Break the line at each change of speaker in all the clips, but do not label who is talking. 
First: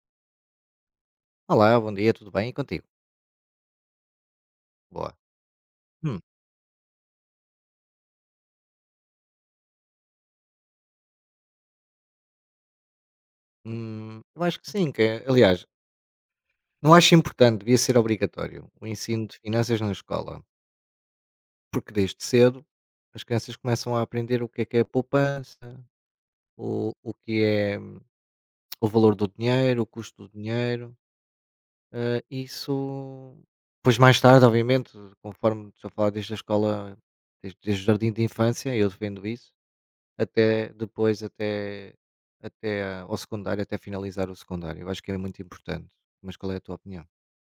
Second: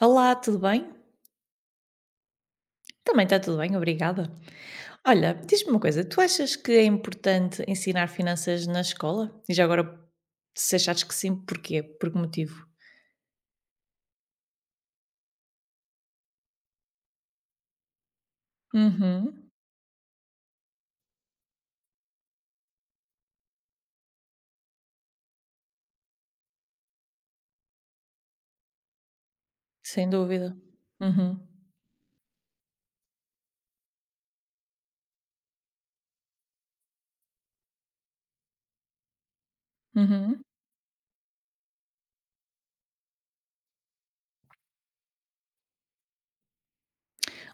Olá, tudo bem?
Olá, bom dia, tudo bem? E contigo?
Também está tudo bem, obrigada.
Boa.
Olha, diz-me uma coisa, tu
Hum.
achas que é importante ensinar finanças na escola? E já agora, se achares que sim, porquê? Por que motivo?
Eu acho que sim, aliás, não acho importante, devia ser obrigatório o ensino de
Uhum,
finanças na escola, porque desde cedo as crianças começam a aprender o que é poupança, o que é, o valor do dinheiro, o
sem
custo do
dúvida.
dinheiro.
Uhum,
Isso pois mais tarde, obviamente, conforme estou a falar desde a escola, desde o jardim de infância, eu defendo isso.
uhum.
Até depois, até a ao secundário, até finalizar o secundário. Eu acho que é muito importante. Mas qual é a tua opinião?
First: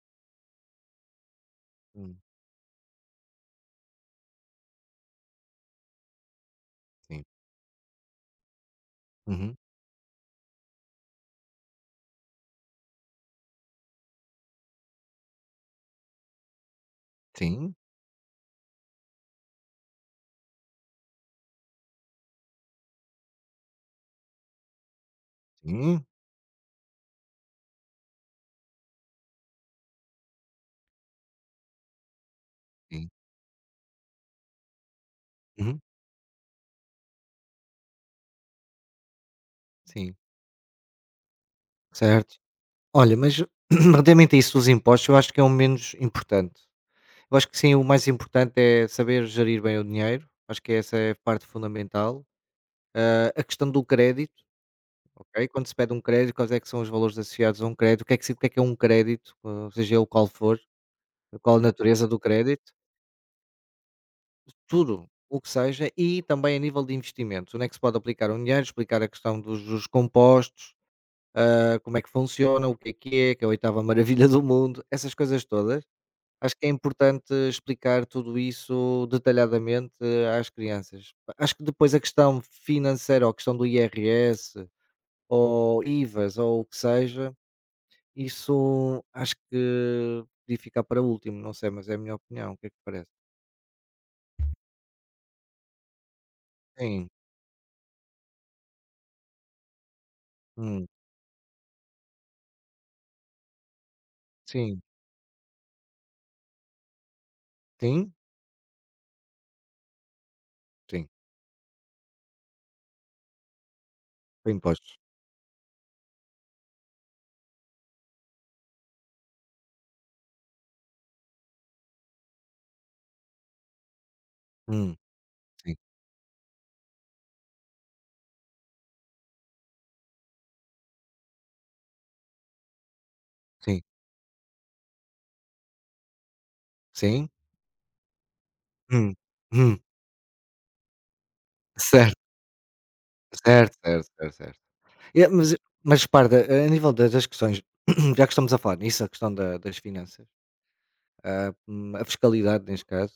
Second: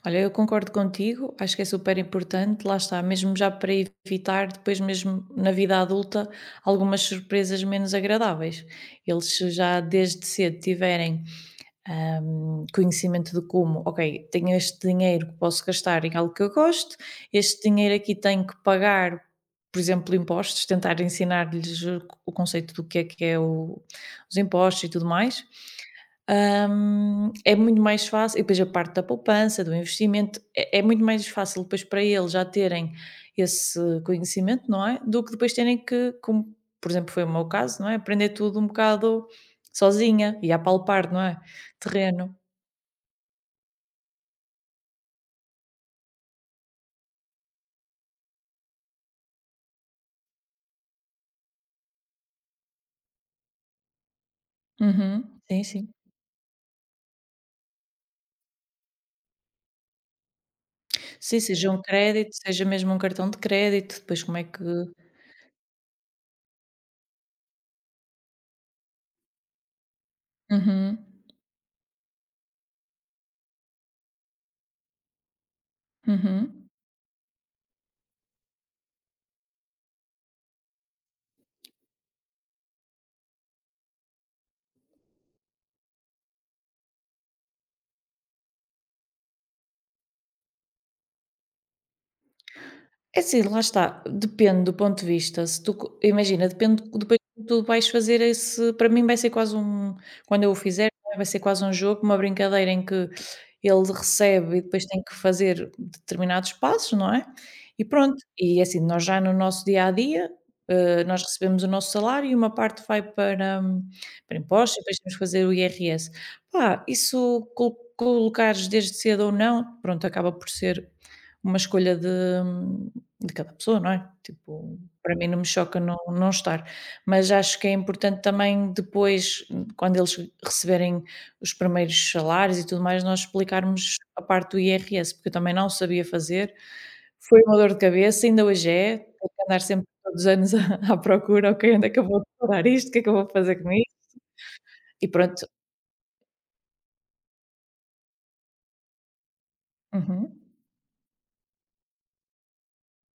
Olha, eu concordo contigo, acho que é super
Hum,
importante, lá está, mesmo já para evitar depois mesmo na vida adulta algumas
sim.
surpresas menos agradáveis. Eles se
Uhum.
já desde cedo tiverem conhecimento de como, ok, tenho este dinheiro que posso gastar em algo que eu gosto, este
Sim,
dinheiro aqui tenho que pagar, por exemplo, impostos, tentar ensinar-lhes o conceito do que é os impostos e tudo mais.
sim,
É muito mais fácil, e depois a parte da poupança, do investimento, é muito mais fácil depois para eles já terem
sim.
esse conhecimento, não é? Do que depois terem
Uhum.
que, como, por exemplo, foi o meu caso, não é? Aprender tudo um bocado
Sim,
sozinha e a palpar, não é? Terreno.
certo. Olha, mas relativamente a isso dos impostos, eu acho que é o menos importante. Eu acho que sim, o mais importante é saber gerir bem o dinheiro. Acho que essa é a parte fundamental. A questão do crédito,
Uhum.
ok?
Sim,
Quando se
sim.
pede um crédito, quais é que são os valores associados a um crédito? O que é que, se- O que é que é um crédito, seja ele qual for,
Sim,
qual a
seja um
natureza do
crédito, seja
crédito?
mesmo um cartão de crédito, depois como é que.
Tudo, o que seja, e também a nível de investimentos, onde é que se pode aplicar o dinheiro, explicar a questão dos juros compostos,
Uhum,
como é que funciona, o que é que é, que é a oitava maravilha do mundo, essas coisas todas. Acho que
uhum.
é importante explicar tudo isso detalhadamente, às crianças. Acho que depois a questão financeira, ou a questão do IRS, ou IVAs, ou o que seja, isso acho que podia ficar para último, não sei, mas é a minha opinião. O que é que te parece?
É assim, lá está, depende do ponto de vista, se tu co imagina, depende
Sim,
depois como tu vais fazer esse para mim vai ser quase um quando eu o
hum,
fizer, vai ser quase um jogo, uma brincadeira em que ele recebe e
sim,
depois tem que fazer determinados passos, não é, e
sim,
pronto. E é assim, nós já no nosso dia a dia,
sim.
nós recebemos o nosso salário e uma parte vai para para
Em
impostos e depois
impostos.
temos que fazer o IRS. Pá, isso colocares desde cedo ou não, pronto, acaba por ser uma escolha de cada pessoa, não é? Tipo,
Hum,
para mim não me
sim,
choca não estar, mas acho que é importante também depois, quando eles receberem os primeiros salários e tudo mais, nós
sim,
explicarmos a parte do IRS, porque eu também não sabia fazer,
sim.
foi uma dor de cabeça, ainda hoje é, tenho
Hum,
que andar
hum.
sempre todos os anos à procura, ok, onde é que eu vou
Certo,
declarar isto, o que é que eu vou fazer com
certo,
isto?
certo, certo, certo.
E
E,
pronto.
mas repara, a nível da das questões, já que estamos a falar nisso, a questão da das
Uhum,
finanças, a fiscalidade neste caso.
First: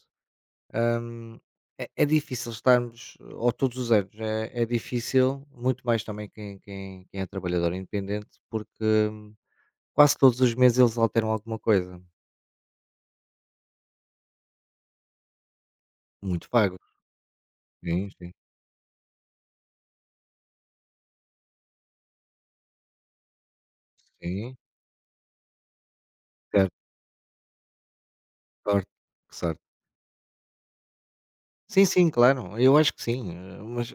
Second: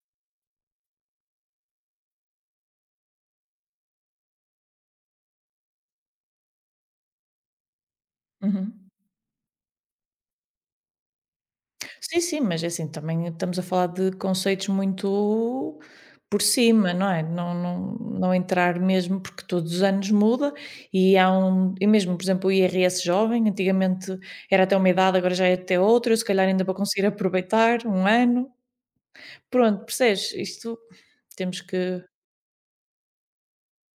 hum, É difícil estarmos, ou todos os anos, é difícil, muito mais também quem quem é trabalhador independente, porque
uhum.
hum, quase todos os meses eles alteram alguma coisa,
Sim, sim, mas é assim, também estamos a falar de conceitos muito por
muito vagos.
cima, não é? Não, não,
Sim, sim,
não entrar mesmo, porque todos os anos muda e há um. E mesmo, por exemplo, o IRS jovem, antigamente
sim,
era até uma idade, agora já é até outra, eu se calhar ainda vou
certo,
conseguir aproveitar um ano.
sorte, que sorte.
Pronto, percebes? Isto temos
Sim,
que.
sim, claro, eu acho que sim, mas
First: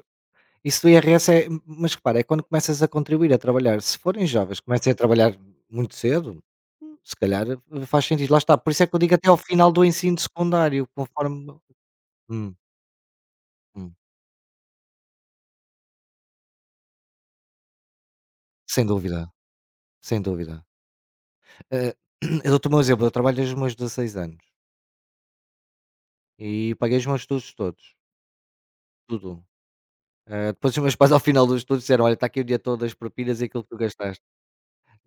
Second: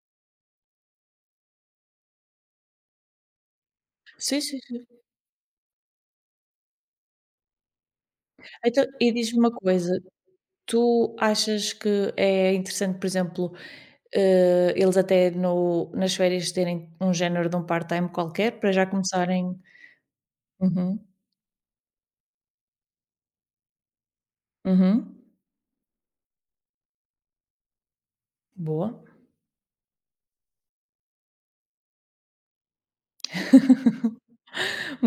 isso do IRS é, mas repara, é quando começas a contribuir, a trabalhar. Se forem
Sim, sim,
jovens,
sim.
comecem a trabalhar muito cedo, se calhar, faz sentido, lá está, por isso
Então,
é que eu
e
digo até ao
diz-me uma
final do
coisa,
ensino secundário,
tu
conforme
achas que é
hum,
interessante, por exemplo,
hum,
eles até no nas férias terem um género de um part-time qualquer para já
sem dúvida,
começarem.
sem dúvida.
Uhum,
Eh, eu dou-te o meu exemplo, eu trabalho desde os meus 16 anos
uhum,
e paguei os meus estudos todos,
boa.
tudo. Depois os meus pais ao final dos estudos disseram: "Olha, está aqui o dia todo as propinas e aquilo que tu gastaste".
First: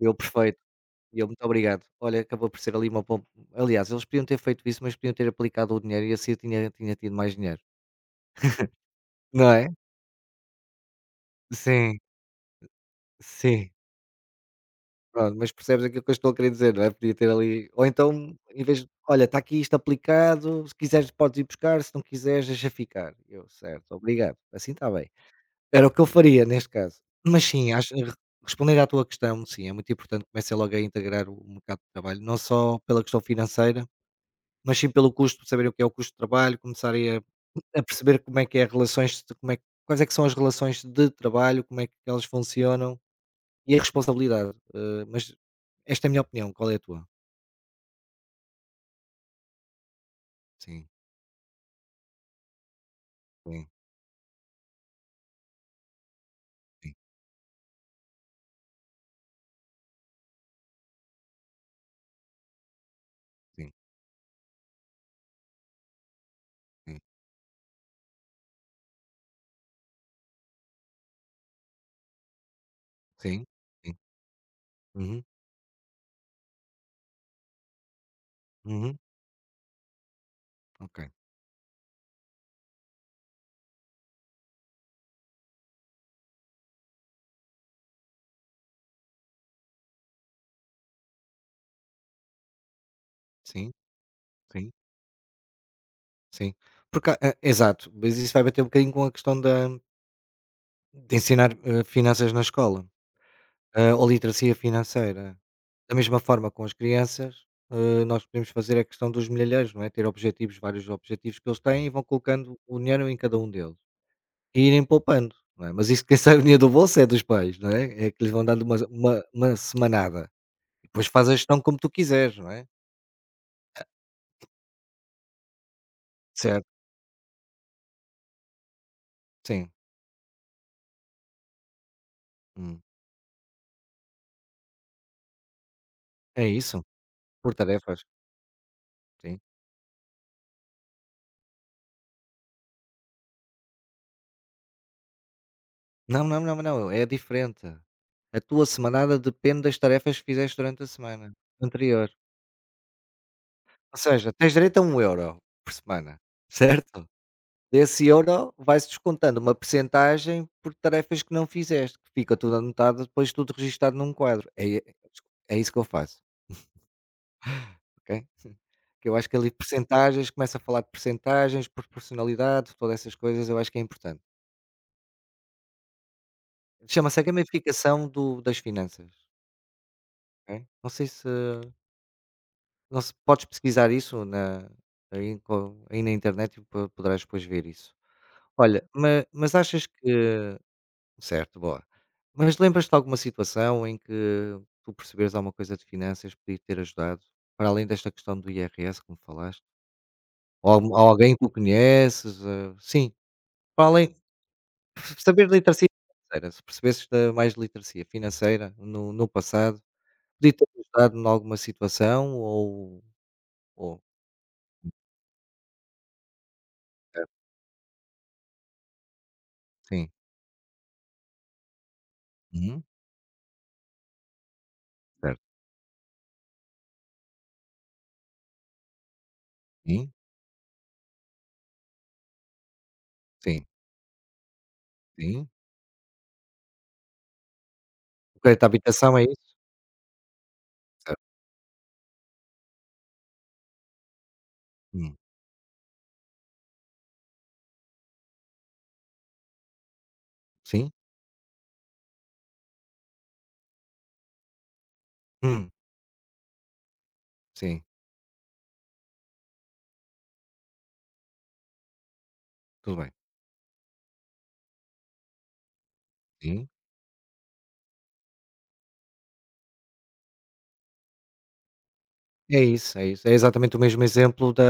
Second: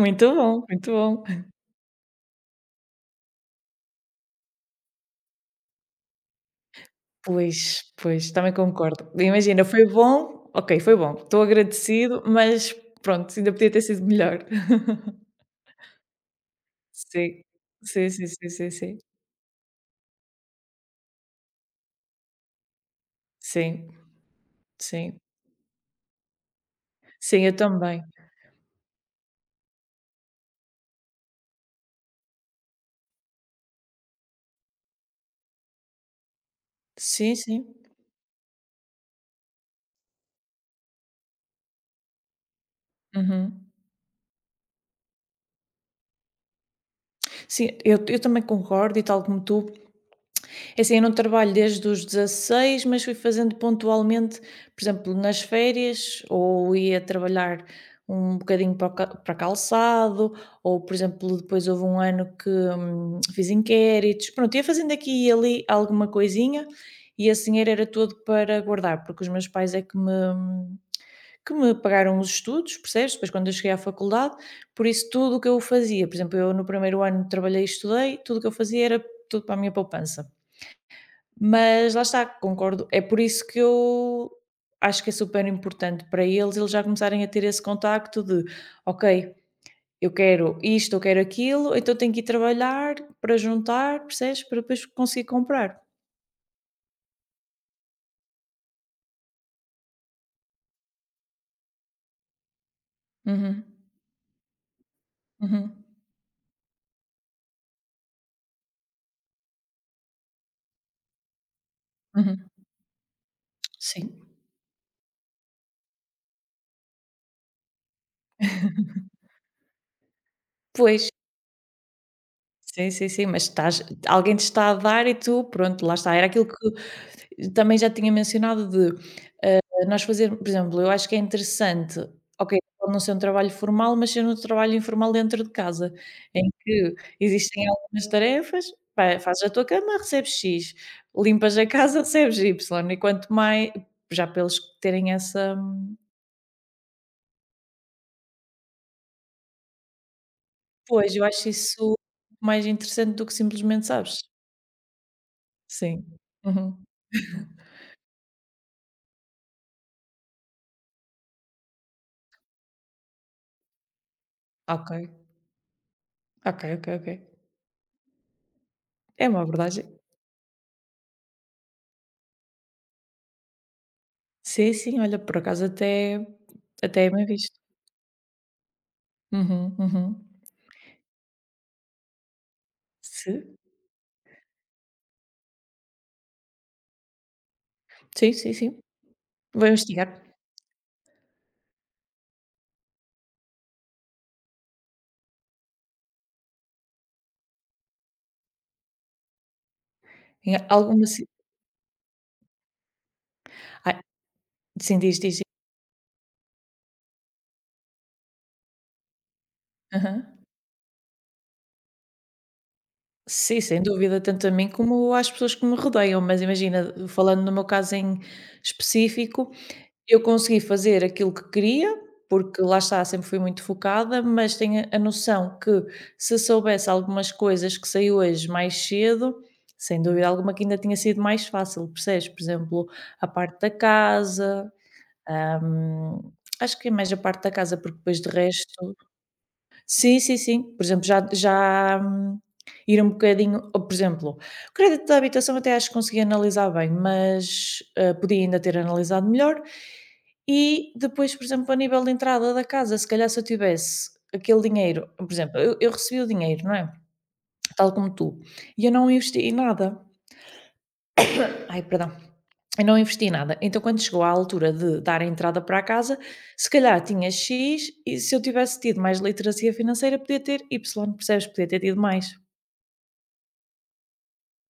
Eu: "Perfeito".
bom, muito
E
bom.
eu, muito obrigado. Olha, acabou por ser ali uma bom aliás, eles podiam ter feito isso, mas podiam ter aplicado o dinheiro e assim eu tinha tido mais dinheiro,
Pois, pois, também concordo.
não
Imagina,
é?
foi bom, ok, foi bom. Estou
Sim,
agradecido, mas pronto, ainda podia
sim.
ter sido melhor.
Pronto, mas percebes aquilo que eu estou a querer dizer, não é? Podia ter
Sim,
ali, ou
sim, sim,
então,
sim,
em
sim,
vez de:
sim.
"Olha, está aqui isto aplicado, se quiseres podes ir buscar, se não quiseres deixa ficar". Eu:
Sim,
"Certo, obrigado, assim está bem".
sim.
Era o que eu faria neste caso. Mas
Sim, eu
sim, acho
também.
re responder à tua questão, sim, é muito importante comecem logo a integrar o mercado de trabalho, não só pela questão financeira mas sim pelo custo, saber o que é o custo de trabalho, começarem a
Sim, sim.
a perceber como é que é as relações de como é que- quais é que são as relações de trabalho, como é que elas funcionam,
Uhum.
e a responsabilidade. Mas esta é a minha opinião, qual é a tua?
Sim, eu também concordo e tal como tu. É
Sim,
assim, eu não trabalho desde os 16 mas fui fazendo
sim,
pontualmente, por exemplo, nas férias, ou
sim,
ia trabalhar um bocadinho para calçado, ou, por exemplo, depois houve um ano que fiz
sim,
inquéritos. Pronto, ia fazendo aqui e ali alguma coisinha,
sim,
e esse dinheiro era todo para guardar, porque os meus pais é que me pagaram os estudos, percebes? Depois
sim,
quando eu cheguei à
sim.
faculdade, por isso
Uhum,
tudo o que eu fazia, por exemplo, eu no primeiro ano trabalhei e estudei, tudo o que eu fazia
uhum,
era tudo para a minha poupança.
ok.
Mas lá está, concordo, é por isso que eu acho que é super importante para eles, eles já começarem a ter esse contacto de, ok, eu quero isto, eu quero aquilo, então tenho que ir trabalhar para
Sim,
juntar, percebes? Para
sim,
depois conseguir comprar.
sim. Porque há, exato, mas isso vai bater um bocadinho com a questão da de ensinar, finanças na escola.
Uhum,
Ou literacia financeira.
uhum,
Da mesma forma com as crianças, nós podemos fazer a questão dos milhalheiros, não é? Ter objetivos, vários objetivos que eles têm, e vão
uhum.
colocando o dinheiro em cada um deles
Sim,
e irem poupando, não é? Mas isso quem sai o dinheiro do bolso é dos pais, não é? É que lhes vão dando uma semanada. E depois
pois.
faz a gestão como tu quiseres, não é?
Sim, sim, sim, mas estás alguém te está a dar e tu, pronto, lá está. Era aquilo
Certo,
que também já tinha mencionado de
sim.
nós fazer, por exemplo, eu acho que é interessante, ok,
Hum.
pode não ser um trabalho formal, mas ser um trabalho informal dentro de casa,
É
em
isso?
que
Por
existem
tarefas,
algumas tarefas, pá,
sim.
fazes a tua cama, recebes X, limpas a casa, recebes Y, e quanto mais, já pelos que terem essa.
Não, não, não, não, é diferente. A tua semanada depende das tarefas que fizeste durante a
Pois, eu
semana
acho isso
anterior.
mais interessante do que simplesmente
Ou
sabes.
seja, tens direito a um euro por
Sim.
semana,
Uhum.
certo? Desse euro vai-se descontando uma percentagem por tarefas que não fizeste, que fica tudo anotado, depois tudo registado num quadro. É, e
Ok.
é isso que eu faço,
Ok, ok, ok.
ok? Que eu
É
acho que
uma
ali
abordagem
percentagens, começa a falar de percentagens, proporcionalidade, todas essas coisas, eu acho que é importante.
sim, sim, olha, por acaso até é
Chama-se a
bem visto.
gamificação do das finanças,
Uhum, uhum.
ok? Não se
Se
podes pesquisar isso na aí com aí na internet, e po poderás depois ver isso.
Sim, sim, sim.
Olha, ma mas
Vou
achas
investigar.
que... Certo, boa. Mas lembras-te de alguma situação em que tu perceberes alguma coisa de finanças que podia ter ajudado? Para além desta questão do IRS, como falaste?
Em
Ou
alguma ci
alguém que tu conheces? Sim, para
ai,
além
sim, diz, diz, diz.
saber de literacia financeira, se percebesses da mais de literacia financeira no passado,
Aham.
podia ter ajudado em alguma situação, ou,
Sim, sem
ou
dúvida, tanto a mim como às pessoas que me rodeiam, mas imagina, falando no meu caso em específico,
sim.
eu consegui fazer aquilo que queria, porque lá
Uhum,
está, sempre fui muito focada, mas tenho a
certo.
noção que se soubesse algumas coisas que sei hoje mais cedo, sem
Sim,
dúvida alguma que ainda tinha sido mais fácil, percebes? Por exemplo, a parte
sim,
da casa,
sim.
hum, acho que é mais a parte da casa, porque depois de
O crédito à
resto.
habitação é isso?
Sim, sim, sim. Por exemplo,
Certo.
já já, ir um bocadinho ou, por exemplo, o crédito
Hum.
da habitação até acho que consegui analisar bem, mas, podia ainda ter analisado melhor.
Sim.
E depois, por exemplo, a nível de entrada da casa, se calhar se eu tivesse aquele dinheiro por exemplo,
Hum.
eu recebi o dinheiro, não é?
Sim,
Tal como tu, e eu não investi em nada. Ai, perdão. Eu não
tudo bem.
investi nada. Então, quando chegou à altura de dar a entrada para a casa,
Sim.
se calhar tinha X e se eu tivesse tido mais literacia financeira, podia ter Y, percebes? Podia ter tido mais.
É isso, é isso. É exatamente o mesmo exemplo da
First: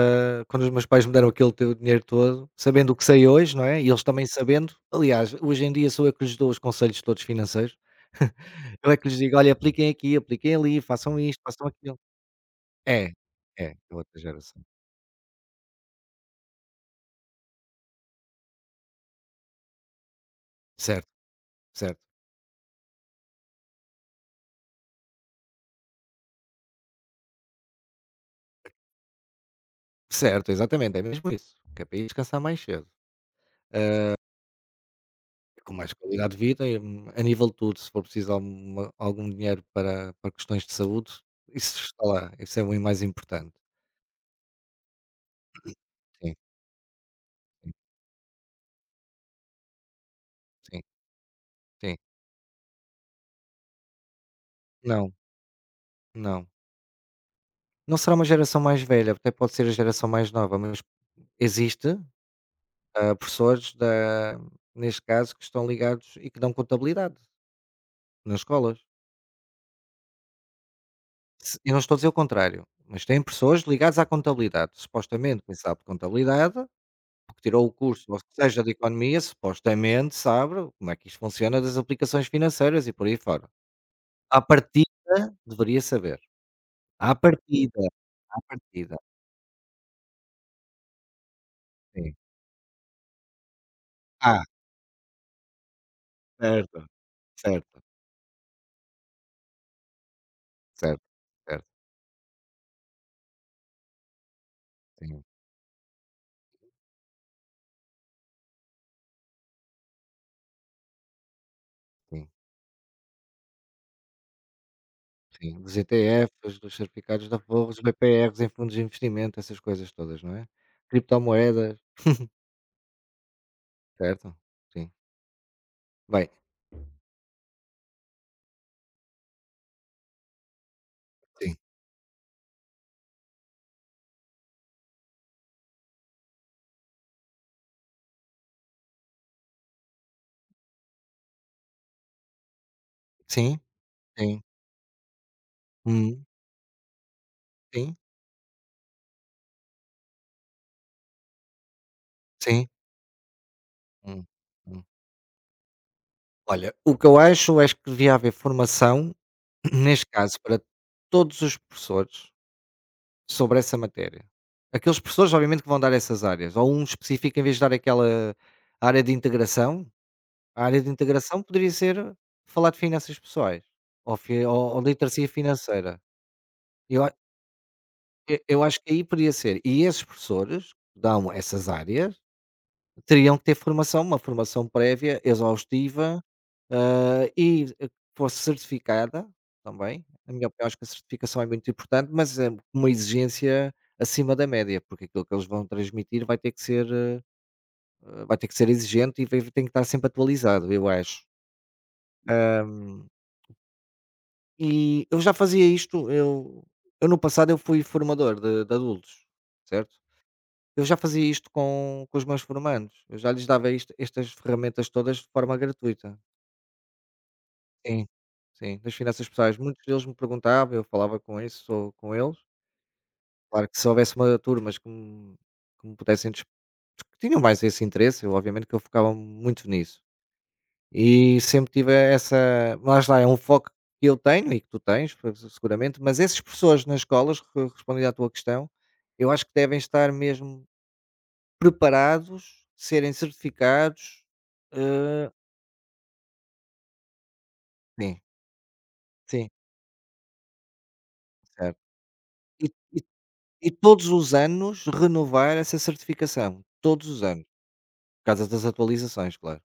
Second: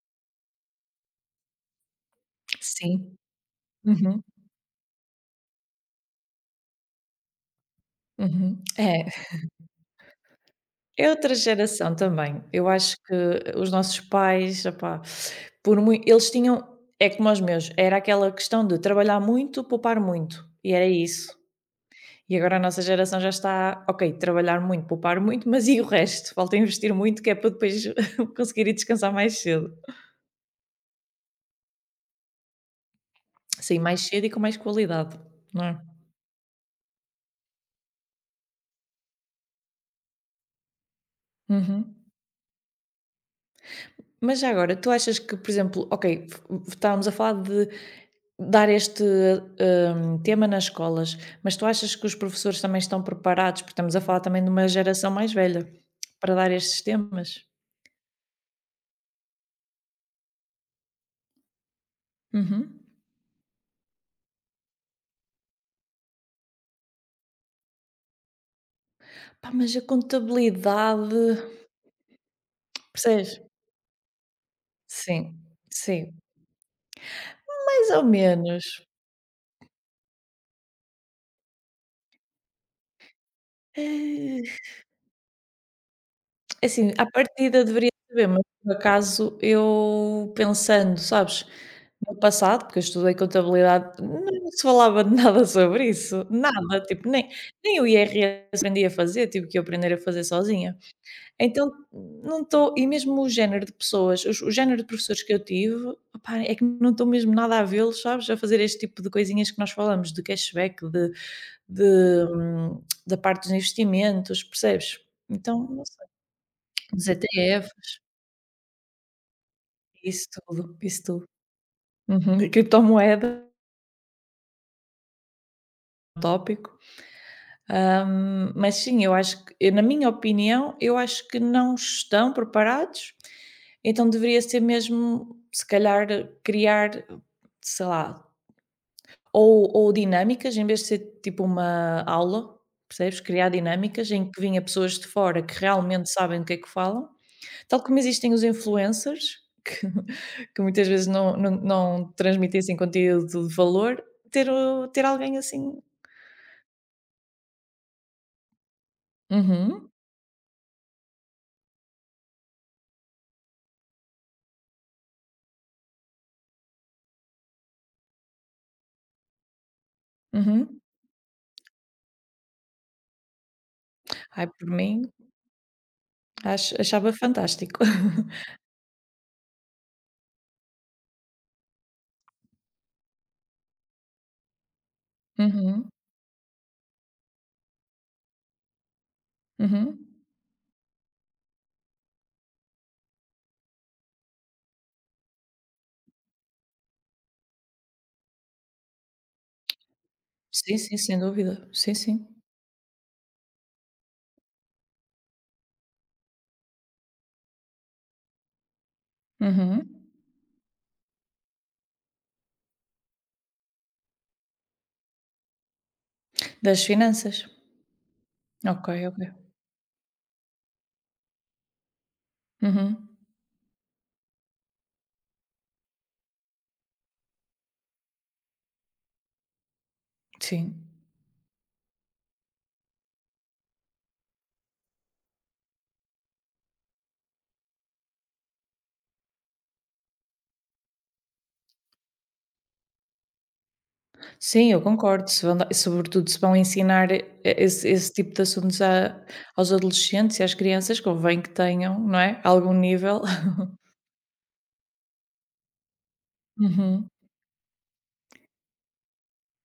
quando os meus pais me deram aquele teu dinheiro todo, sabendo o que
Sim.
sei hoje, não é? E eles
Uhum,
também sabendo. Aliás, hoje em dia sou eu que lhes dou os conselhos todos financeiros.
uhum.
Eu é
É,
que lhes digo: olha, apliquem aqui, apliquem ali,
é
façam
outra
isto, façam
geração
aquilo.
também. Eu acho
É,
que os
é, é
nossos
outra geração.
pais, opá, por muito eles tinham é como os meus, era aquela questão de trabalhar muito, poupar muito, e era
Certo,
isso.
certo,
E agora a nossa geração já está, ok, trabalhar muito, poupar muito, mas e o resto? Falta investir muito, que é para depois conseguir ir descansar mais cedo.
certo, exatamente, é mesmo isso. Que é para ir descansar mais cedo.
Sair mais
Ah,
cedo e com mais qualidade, não
com
é?
mais qualidade de vida, e, a nível de tudo, se for preciso algum dinheiro para, questões de saúde, isso
Uhum.
está lá, isso é o mais importante.
Mas já agora, tu achas que, por exemplo, ok,
Sim,
estávamos a falar de
sim,
dar este tema nas
sim.
escolas, mas tu achas
Sim.
que os professores também estão preparados, porque estamos a falar também de uma geração
Não,
mais velha, para
não.
dar estes temas?
Não será uma geração mais velha, até pode ser a geração mais nova, mas existe,
Uhum.
professores da neste caso, que estão ligados e que dão contabilidade nas escolas.
Pá, mas a contabilidade,
Se eu não estou a dizer o contrário, mas tem
percebes?
pessoas ligadas à contabilidade.
Sim,
Supostamente quem sabe de
sim.
contabilidade, porque tirou o
Mais ou
curso ou seja de
menos.
economia, supostamente sabe como é que isto funciona das aplicações financeiras e por aí fora. À
Eh,
partida, deveria saber.
assim, à
À
partida
partida,
deveria saber,
à
mas por
partida,
acaso eu pensando, sabes, no
sim.
passado, porque eu estudei contabilidade,
Ah,
não se falava de nada sobre isso, nada,
certo,
tipo, nem
certo.
o IRS aprendi a fazer, tive que aprender a fazer sozinha.
Certo, certo.
Então, não estou e mesmo o género de pessoas, os o género de professores
Sim,
que eu tive, opá, é que não estou mesmo nada a vê-los, sabes, a fazer este tipo de coisinhas que nós falamos, de cashback, de,
sim,
da parte dos investimentos, percebes?
sim.
Então,
Dos
não sei,
ETFs, dos
dos
certificados de aforro, dos
ETFs,
BPRs em fundos de investimento, essas coisas todas,
isso
não é?
tudo, isso tudo.
Criptomoedas,
Uhum, e criptomoeda,
certo? Sim. Bem,
tópico. Mas sim, eu acho que, na minha opinião, eu acho que
sim.
não estão preparados, então deveria ser mesmo, se calhar, criar, sei lá, ou dinâmicas, em vez de ser tipo uma aula, percebes? Criar
Sim,
dinâmicas em que
sim.
vinha pessoas de fora que realmente
Uhum.
sabem do que é que falam, tal
Sim,
como existem os influencers, que, que muitas vezes não
sim.
transmitissem conteúdo de valor,
Hum, hum.
ter alguém assim.
Olha, o que eu acho é que devia haver formação,
Uhum,
neste caso, para todos os professores sobre essa matéria. Aqueles professores, obviamente, que vão dar essas áreas, ou um específico, em vez de dar aquela área de integração. A
uhum.
área de integração poderia ser falar de finanças pessoais, ou fi
Ai, por
ou
mim,
literacia financeira. Eu
Achava
a
fantástico.
E eu acho que aí poderia ser. E esses professores que dão essas áreas teriam que ter formação, uma formação prévia,
Uhum,
exaustiva, e, que fosse certificada
uhum.
também. Na minha opinião, acho que a certificação é muito importante, mas é uma exigência acima da média, porque aquilo que eles vão transmitir vai ter que ser, vai ter que ser exigente e vai tem que estar sempre atualizado,
Sim,
eu
sim, sem
acho.
dúvida. Sim, sim.
E eu já fazia isto. Eu No passado eu fui formador de adultos, certo?
Uhum.
Eu já fazia isto com os meus formandos, eu já lhes dava isto, estas ferramentas todas de forma gratuita.
Das finanças.
Sim, sim,
Ok,
das
ok.
finanças pessoais. Muitos deles me perguntavam, eu falava com isso ou com eles.
Uhum.
Claro que se houvesse uma turmas que me pudessem dis que tinham mais esse interesse, eu obviamente que eu focava muito nisso.
Sim.
E sempre tive essa lá está, é um foco que eu tenho e que tu tens, p seguramente. Mas essas pessoas nas escolas, re respondendo à tua questão, eu acho que devem estar mesmo preparados, serem certificados,
Sim, eu concordo.
hã,
Se vão da Sobretudo se vão ensinar e esse
sim,
tipo de assuntos a
sim,
aos adolescentes e às crianças, convém que
certo.
tenham, não é,
E
algum
e
nível.
e todos os anos renovar essa certificação, todos os anos, por causa das atualizações, claro.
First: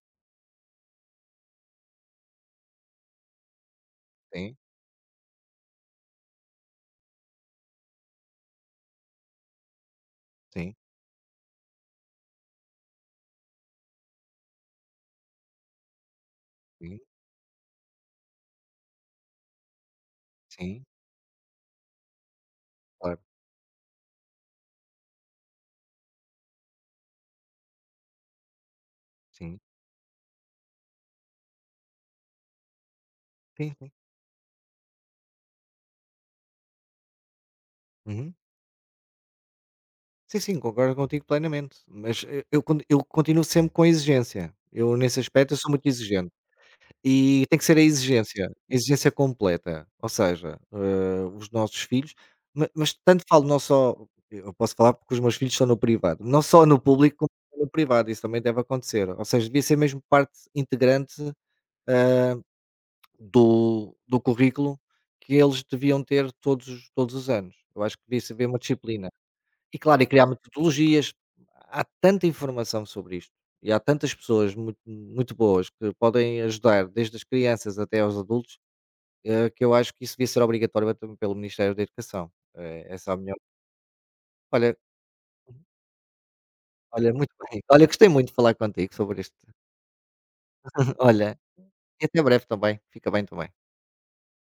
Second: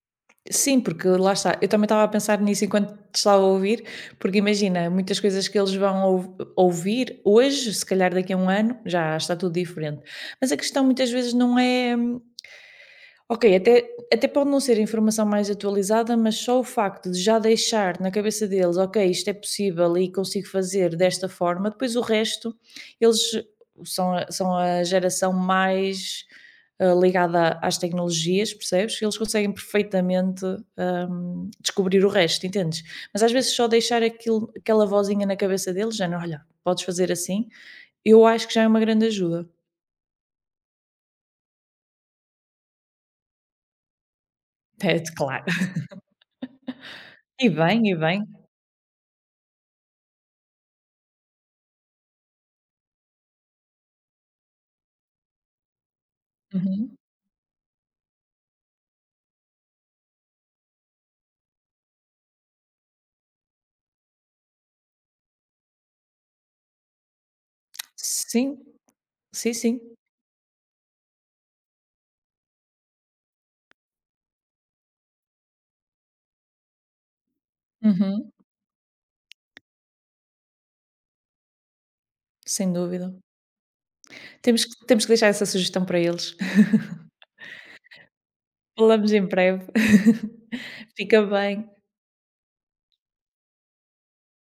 Sim, porque lá está, eu também estava a pensar nisso enquanto te estava a ouvir, porque
Sim,
imagina, muitas coisas que eles vão ouvir hoje, se calhar daqui a um ano, já está tudo diferente. Mas a
sim,
questão muitas vezes não é. Ok, até pode não ser a informação mais atualizada, mas só o
sim,
facto de já deixar na cabeça deles, ok, isto é possível e consigo
sim,
fazer desta forma, depois o resto, eles
claro,
são a geração mais ligada às tecnologias, percebes? Eles conseguem
sim,
perfeitamente descobrir o resto, entendes? Mas às vezes só
sim, sim.
deixar aquilo, aquela vozinha na cabeça deles, já não, olha, podes fazer assim, eu
Uhum.
acho que já é uma grande ajuda.
Sim, sim, concordo contigo plenamente, mas eu continuo sempre com a exigência. Eu
É,
nesse
claro.
aspecto eu sou muito exigente, e
E
tem que ser
bem, e bem.
a exigência completa, ou seja, os nossos filhos, ma mas tanto falo, não só eu posso falar porque os meus filhos estão no privado, não só no
Uhum.
público como no privado, isso também deve acontecer, ou seja, devia ser mesmo parte integrante, eh, do currículo que eles deviam ter todos os anos. Eu acho que devia haver
Sim,
uma disciplina.
sim,
E
sim.
claro, e criar metodologias. Há tanta informação sobre isto, e há tantas pessoas muito, muito boas que podem ajudar, desde as crianças até aos
Uhum.
adultos. Que eu acho que isso devia ser obrigatório também pelo Ministério da Educação.
Sem dúvida.
Essa é a minha...
Temos
Olha,
que temos que deixar essa sugestão para eles.
muito bem. Olha, gostei muito de falar contigo
Falamos
sobre
em
isto.
breve. Fica
Olha,
bem.
e até breve também. Fica bem também.